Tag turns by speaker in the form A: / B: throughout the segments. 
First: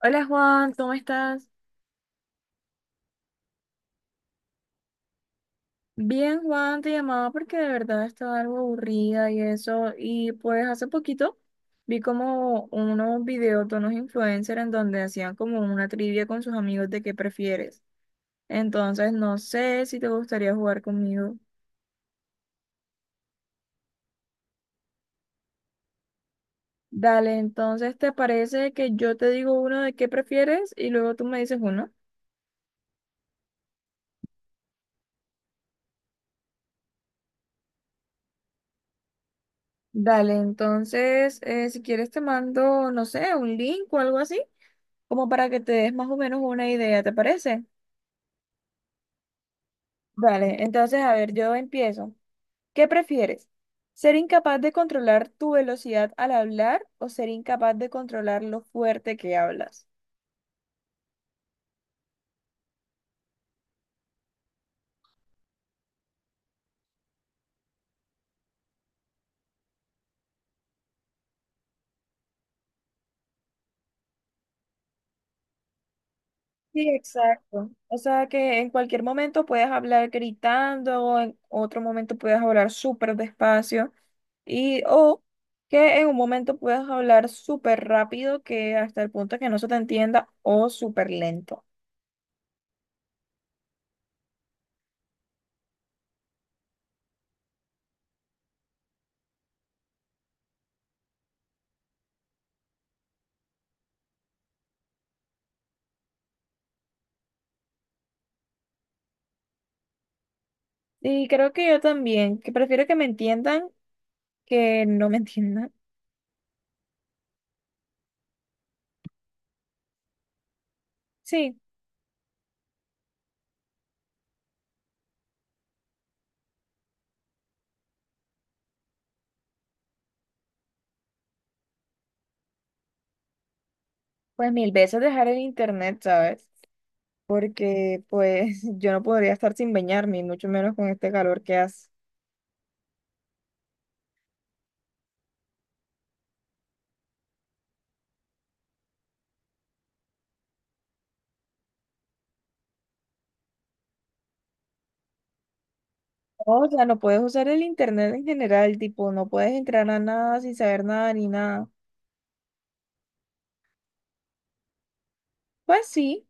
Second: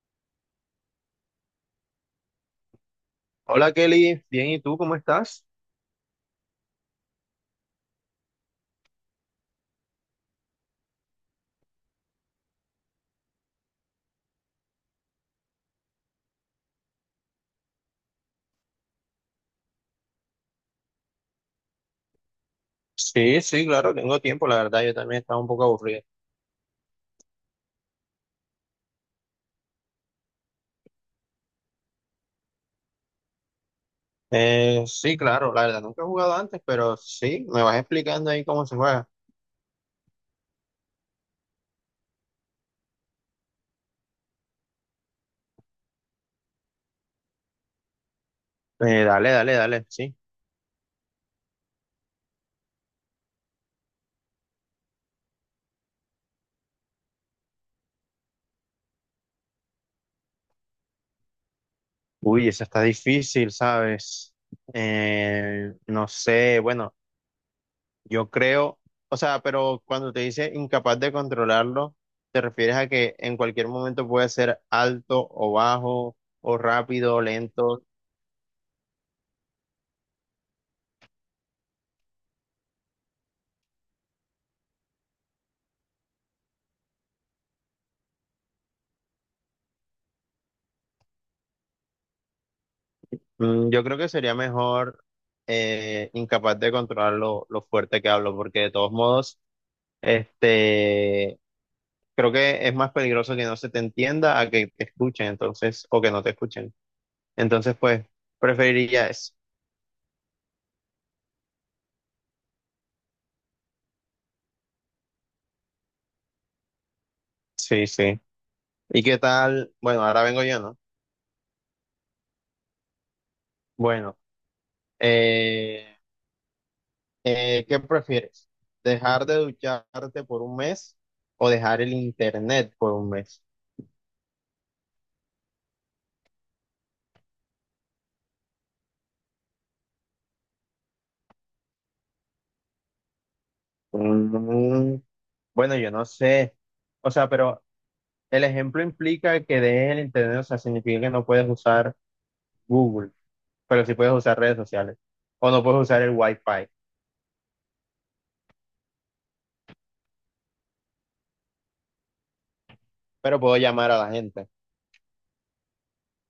A: Hola Juan, ¿cómo estás?
B: Hola Kelly, bien, ¿y tú cómo estás?
A: Bien, Juan, te llamaba porque de verdad estaba algo aburrida y eso. Y pues hace poquito vi como unos videos de unos influencers en donde hacían como una trivia con sus amigos de qué prefieres. Entonces no sé si te gustaría jugar conmigo.
B: Sí, sí, claro, tengo tiempo, la verdad, yo también estaba un poco aburrido.
A: Dale, entonces ¿te parece que yo te digo uno de qué prefieres y luego tú me dices uno?
B: Sí, claro, la verdad, nunca he jugado antes, pero sí, me vas explicando ahí cómo se juega.
A: Dale, entonces si quieres te mando, no sé, un link o algo así, como para que te des más o menos una idea, ¿te parece?
B: Dale, dale, dale, sí.
A: Vale, entonces, a ver, yo empiezo. ¿Qué prefieres? ¿Ser incapaz de controlar tu velocidad al hablar o ser incapaz de controlar lo fuerte que hablas?
B: Uy, esa está difícil, ¿sabes? No sé, bueno, yo creo, o sea, pero cuando te dice incapaz de controlarlo, ¿te refieres a que en cualquier momento puede ser alto o bajo, o
A: Sí,
B: rápido o
A: exacto.
B: lento?
A: O sea que en cualquier momento puedes hablar gritando, o en otro momento puedes hablar súper despacio, y o que en un momento puedas hablar súper rápido que hasta el punto que no se te entienda, o súper lento.
B: Mm, yo creo que sería mejor incapaz de controlar lo fuerte que hablo, porque de todos modos, este, creo que es más peligroso que no se te entienda a que te escuchen, entonces, o que no te escuchen. Entonces, pues, preferiría eso.
A: Y creo que yo también, que prefiero que me entiendan que no me entiendan.
B: Sí, sí. ¿Y qué tal? Bueno, ahora vengo yo, ¿no?
A: Sí.
B: Bueno, eh, ¿qué prefieres? ¿Dejar de ducharte por un mes o dejar el internet por un mes?
A: Pues mil veces dejar el internet, ¿sabes? Porque pues yo no podría estar sin bañarme, y mucho menos con este calor que hace.
B: Mm, bueno, yo no sé. O sea, pero el ejemplo implica que dejes el internet, o sea, significa que no puedes usar Google, pero sí puedes usar redes sociales. O no puedes usar el
A: No,
B: Wi-Fi,
A: o sea, no puedes usar el internet en general, tipo, no puedes entrar a nada sin saber nada ni nada.
B: pero puedo llamar a la gente.
A: Pues sí,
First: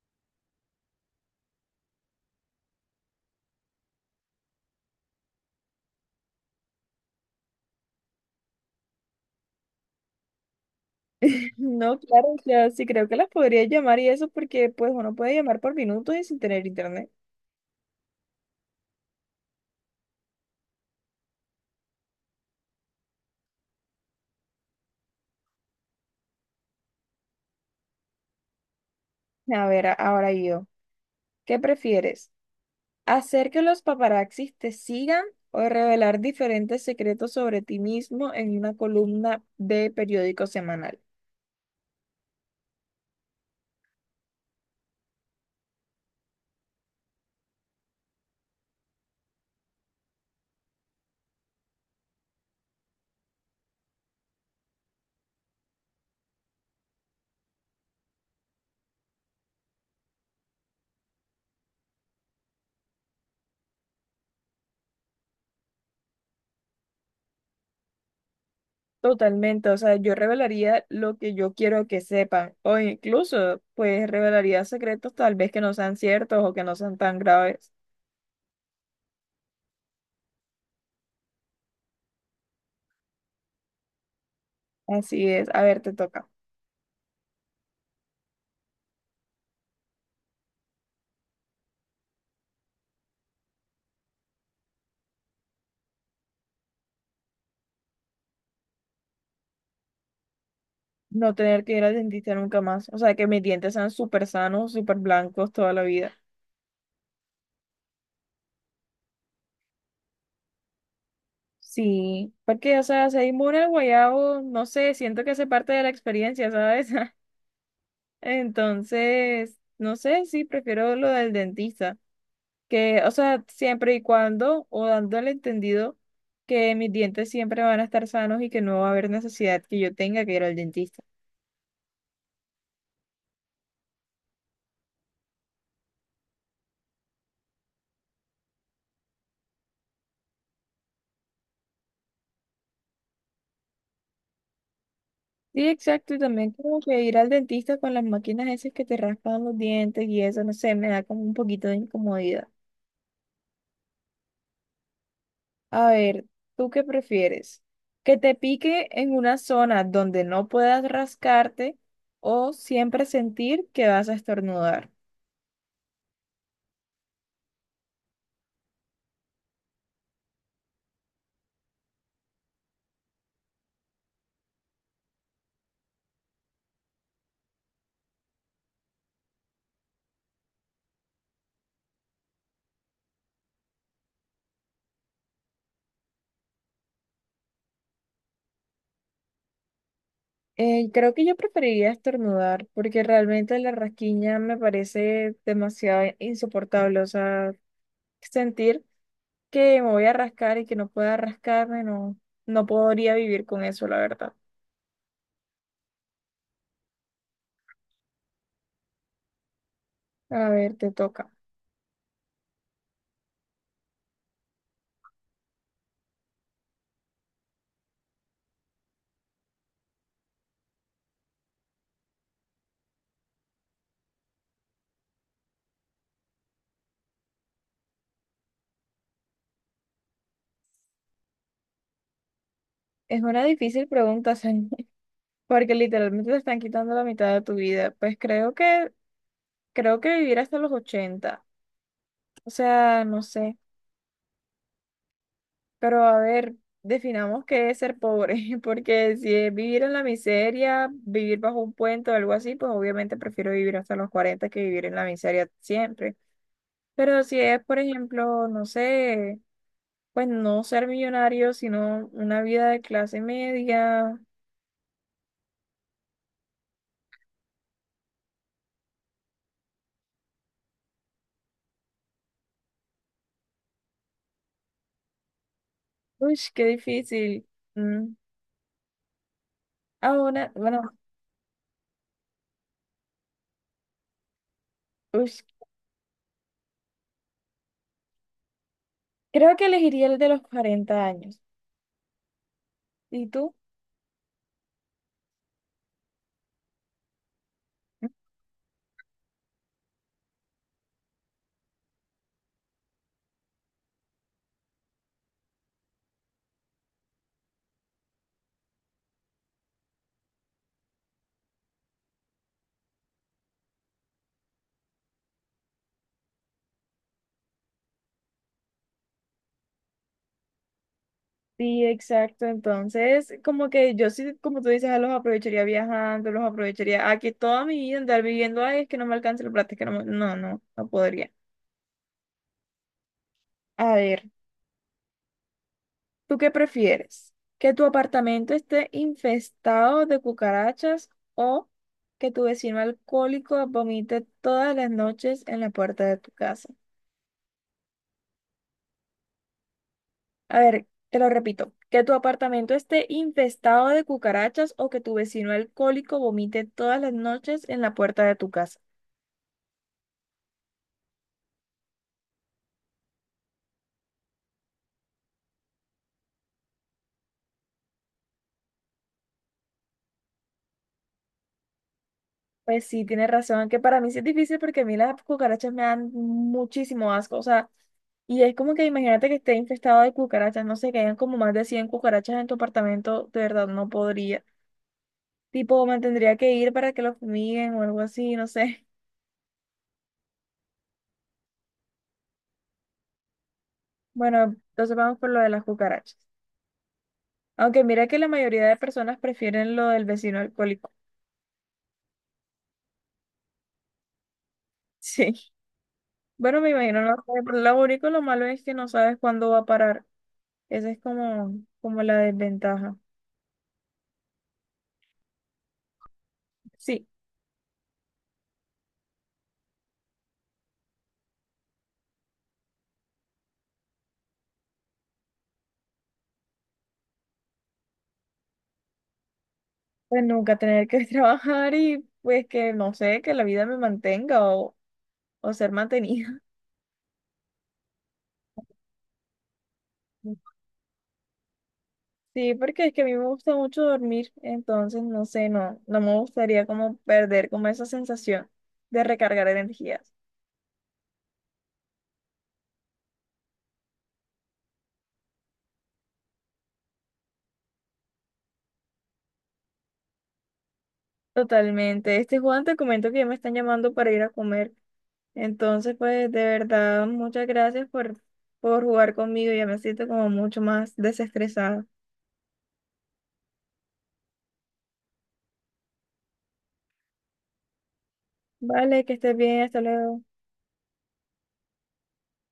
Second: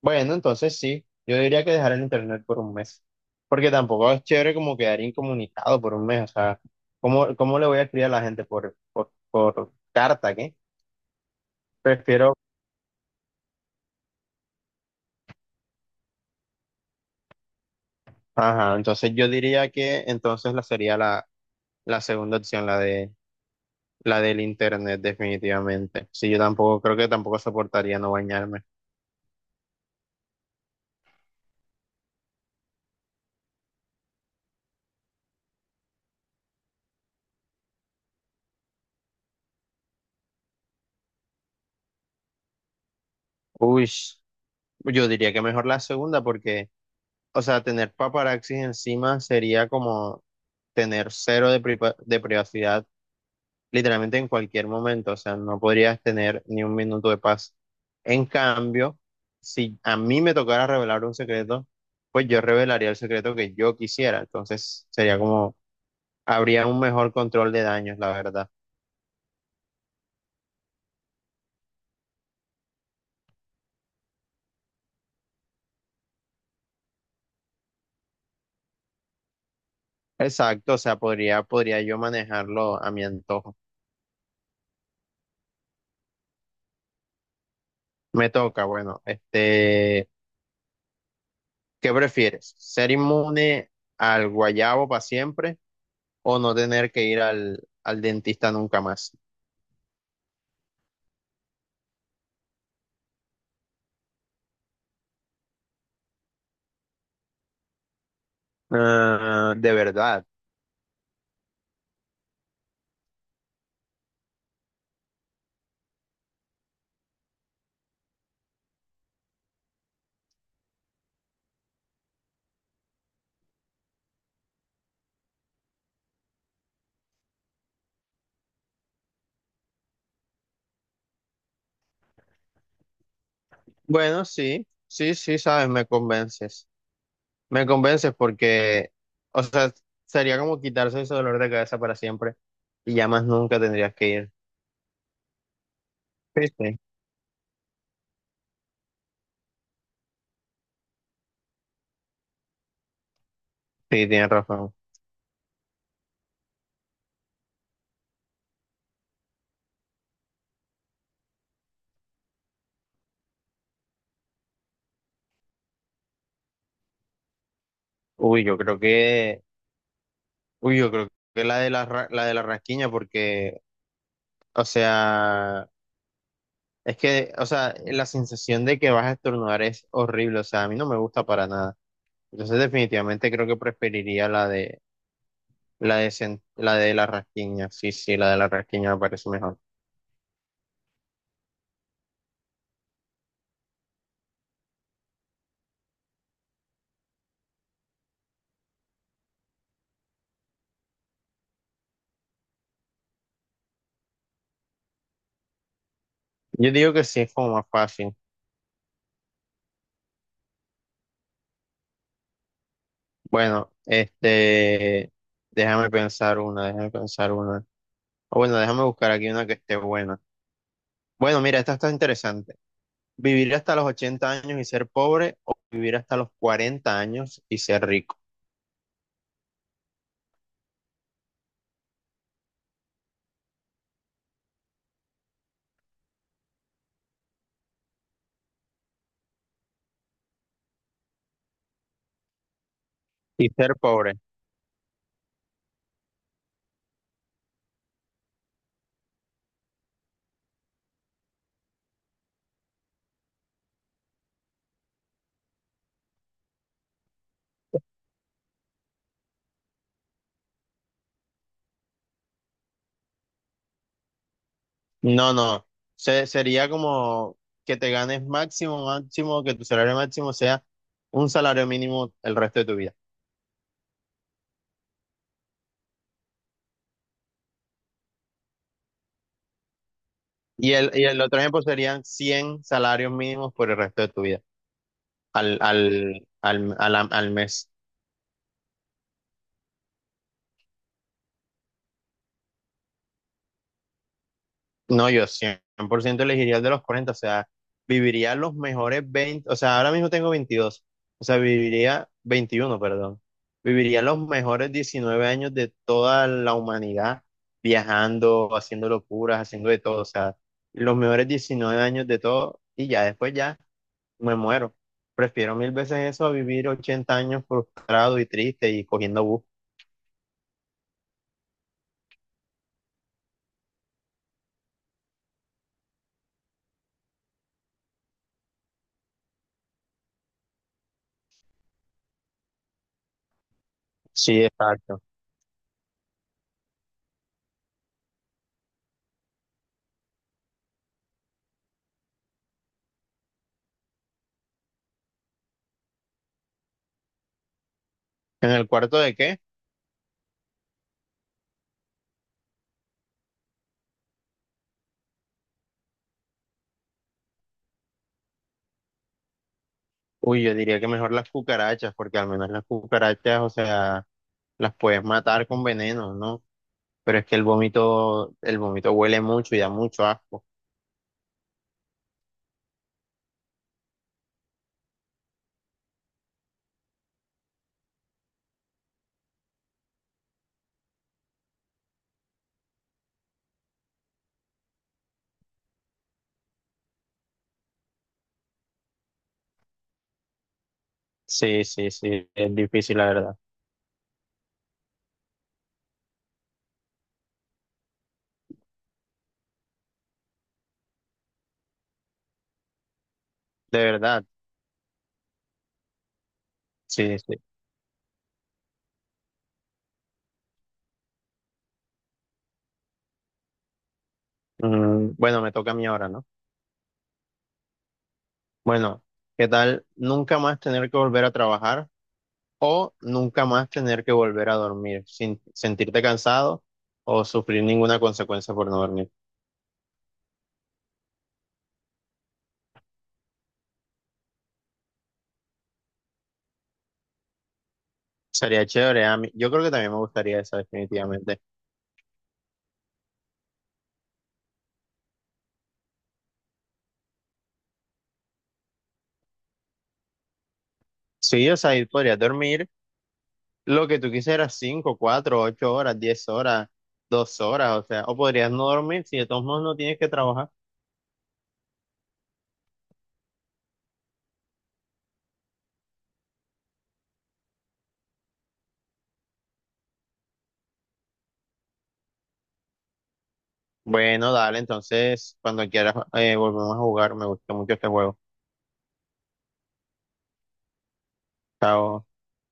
B: Bueno, entonces sí, yo diría que dejar el internet por un mes. Porque tampoco es chévere como quedar incomunicado por un mes. O sea, ¿cómo le voy a escribir a la gente por carta, ¿qué?
A: no, claro,
B: Prefiero,
A: o sea, sí creo que las podría llamar y eso porque pues uno puede llamar por minutos y sin tener internet.
B: ajá, entonces yo diría que entonces la segunda opción, la del internet, definitivamente. Sí, yo tampoco, creo que tampoco soportaría no bañarme.
A: A ver, ahora yo, ¿qué prefieres? ¿Hacer que los paparazzis te sigan o revelar diferentes secretos sobre ti mismo en una columna de periódico semanal?
B: Uy, yo diría que mejor la segunda porque, o sea, tener paparazzis encima sería como tener cero de privacidad literalmente en cualquier momento. O sea, no podrías tener ni un minuto de paz. En cambio, si a mí me tocara revelar un secreto, pues yo revelaría el secreto que yo quisiera. Entonces, sería como, habría un mejor control de daños, la verdad.
A: Totalmente, o sea, yo revelaría lo que yo quiero que sepan, o incluso, pues, revelaría secretos tal vez que no sean ciertos o que no sean tan graves.
B: Exacto, o sea, podría yo manejarlo a mi antojo.
A: Así es, a ver, te toca.
B: Me toca, bueno, este, ¿qué prefieres? ¿Ser inmune al guayabo para siempre o no tener que ir al dentista nunca más?
A: No tener que ir al dentista nunca más, o sea, que mis dientes sean súper sanos, súper blancos toda la vida.
B: Ah, ¿de verdad?
A: Sí, porque, o sea, ser inmune al guayabo, no sé, siento que hace parte de la experiencia, ¿sabes? Entonces, no sé, sí, prefiero lo del dentista, que, o sea, siempre y cuando, o dando el entendido que mis dientes siempre van a estar sanos y que no va a haber necesidad que yo tenga que ir al dentista.
B: Bueno, sí, sí, sí, sabes, me convences. Me convences porque, o sea, sería como quitarse ese dolor de cabeza para siempre y ya más nunca tendrías que ir.
A: Sí, exacto, y
B: Sí,
A: también
B: sí, sí,
A: como que ir al dentista con las máquinas esas que te raspan los dientes y eso, no sé, me da como un poquito de incomodidad.
B: tienes razón.
A: A ver, ¿tú qué prefieres? ¿Que te pique en una zona donde no puedas rascarte o siempre sentir que vas a estornudar?
B: Uy, yo creo que... Uy, yo creo que la de la de la rasquiña, porque, o sea, es que, o sea, la sensación de que vas a estornudar es horrible, o sea, a mí no me gusta para nada. Entonces, definitivamente creo que preferiría la de la de la rasquiña. Sí, sí, la de la rasquiña me parece mejor.
A: Creo que yo preferiría estornudar porque realmente la rasquiña me parece demasiado insoportable. O sea, sentir que me voy a rascar y que no pueda rascarme, no podría vivir con eso, la verdad.
B: Yo digo que sí es como más fácil.
A: A ver, te toca.
B: Bueno, este, déjame pensar una. O bueno, déjame buscar aquí una que esté buena. Bueno, mira, esta está interesante. Vivir hasta los 80 años y ser pobre o vivir hasta los 40 años y ser rico.
A: Es una difícil pregunta, Sani, porque literalmente te están quitando la mitad de tu vida. Pues creo que vivir hasta los 80. O sea, no
B: Y
A: sé.
B: ser pobre.
A: Pero a ver, definamos qué es ser pobre, porque si es vivir en la miseria, vivir bajo un puente o algo así, pues obviamente prefiero vivir hasta los 40 que vivir en la miseria siempre. Pero si es, por ejemplo, no sé, pues no ser millonario, sino una vida de clase media,
B: No, no. Se- sería como que te ganes máximo, que tu salario máximo sea un salario mínimo el resto de tu vida.
A: uy, qué difícil. Mm. Ahora,
B: Y el,
A: bueno,
B: y el otro ejemplo serían 100 salarios mínimos por el resto de tu vida,
A: uy,
B: al mes.
A: creo que elegiría el de los 40 años. ¿Y tú?
B: No, yo 100 por ciento elegiría el de los 40, o sea, viviría los mejores 20, o sea, ahora mismo tengo 22, o sea, viviría 21, perdón, viviría los mejores 19 años de toda la humanidad, viajando, haciendo locuras, haciendo de todo, o sea, los mejores 19 años de todo y ya después ya me muero. Prefiero mil veces eso a vivir 80 años frustrado y triste y cogiendo bus.
A: Sí, exacto. Entonces, como que yo sí, como tú dices, ah, los aprovecharía viajando, los aprovecharía. Aquí toda mi vida andar viviendo, ay, es que no me alcanza el plata, es que no, no, no podría. A ver,
B: Sí, exacto.
A: ¿tú qué prefieres? ¿Que tu apartamento esté infestado de cucarachas o que tu vecino alcohólico vomite todas las noches en la puerta de tu casa?
B: ¿En el cuarto de qué?
A: A ver, te lo repito, que tu apartamento esté infestado de cucarachas o que tu vecino alcohólico vomite todas las noches en la puerta de tu casa.
B: Uy, yo diría que mejor las cucarachas, porque al menos las cucarachas, o sea, las puedes matar con veneno, ¿no? Pero es que el vómito huele mucho y da mucho asco.
A: Pues sí, tienes razón, que para mí sí es difícil porque a mí las cucarachas me dan muchísimo asco, o sea, y es como que imagínate que esté infestado de cucarachas, no sé, que hayan como más de 100 cucarachas en tu apartamento, de verdad no podría. Tipo, me tendría que ir para que lo fumiguen o algo así, no sé.
B: Sí, sí, sí, es difícil, la verdad.
A: Bueno, entonces vamos por lo de las cucarachas. Aunque mira que la mayoría de personas prefieren lo del vecino alcohólico.
B: De verdad,
A: Sí. Bueno, me imagino, no
B: sí,
A: sé,
B: sí.
A: pero lo único, lo malo es que no sabes cuándo va a parar. Esa es como, como la desventaja.
B: Mm, bueno, me toca a mí ahora, ¿no?
A: Sí.
B: Bueno, ¿qué tal nunca más tener que volver a trabajar o nunca más tener que volver a dormir sin sentirte cansado o sufrir ninguna consecuencia por no dormir?
A: Pues nunca tener que trabajar y pues que no sé, que la vida me mantenga o ser mantenida.
B: Sería chévere, a mí. Yo creo que también me gustaría esa, definitivamente.
A: Sí, porque es que a mí me gusta mucho dormir, entonces no sé, no me gustaría como perder como esa sensación de recargar energías.
B: Sí, o sea, ahí podrías dormir lo que tú quisieras, 5 4 8 horas, 10 horas, 2 horas, o sea, o podrías no dormir si de todos modos no tienes que trabajar.
A: Totalmente. Este Juan, te comento que ya me están llamando para ir a comer. Entonces, pues de verdad, muchas gracias por jugar conmigo. Ya me siento como mucho más desestresada.
B: Bueno, dale, entonces, cuando quieras, volvemos a jugar, me gusta mucho este juego.
A: Vale, que estés bien, hasta luego.
B: Chao.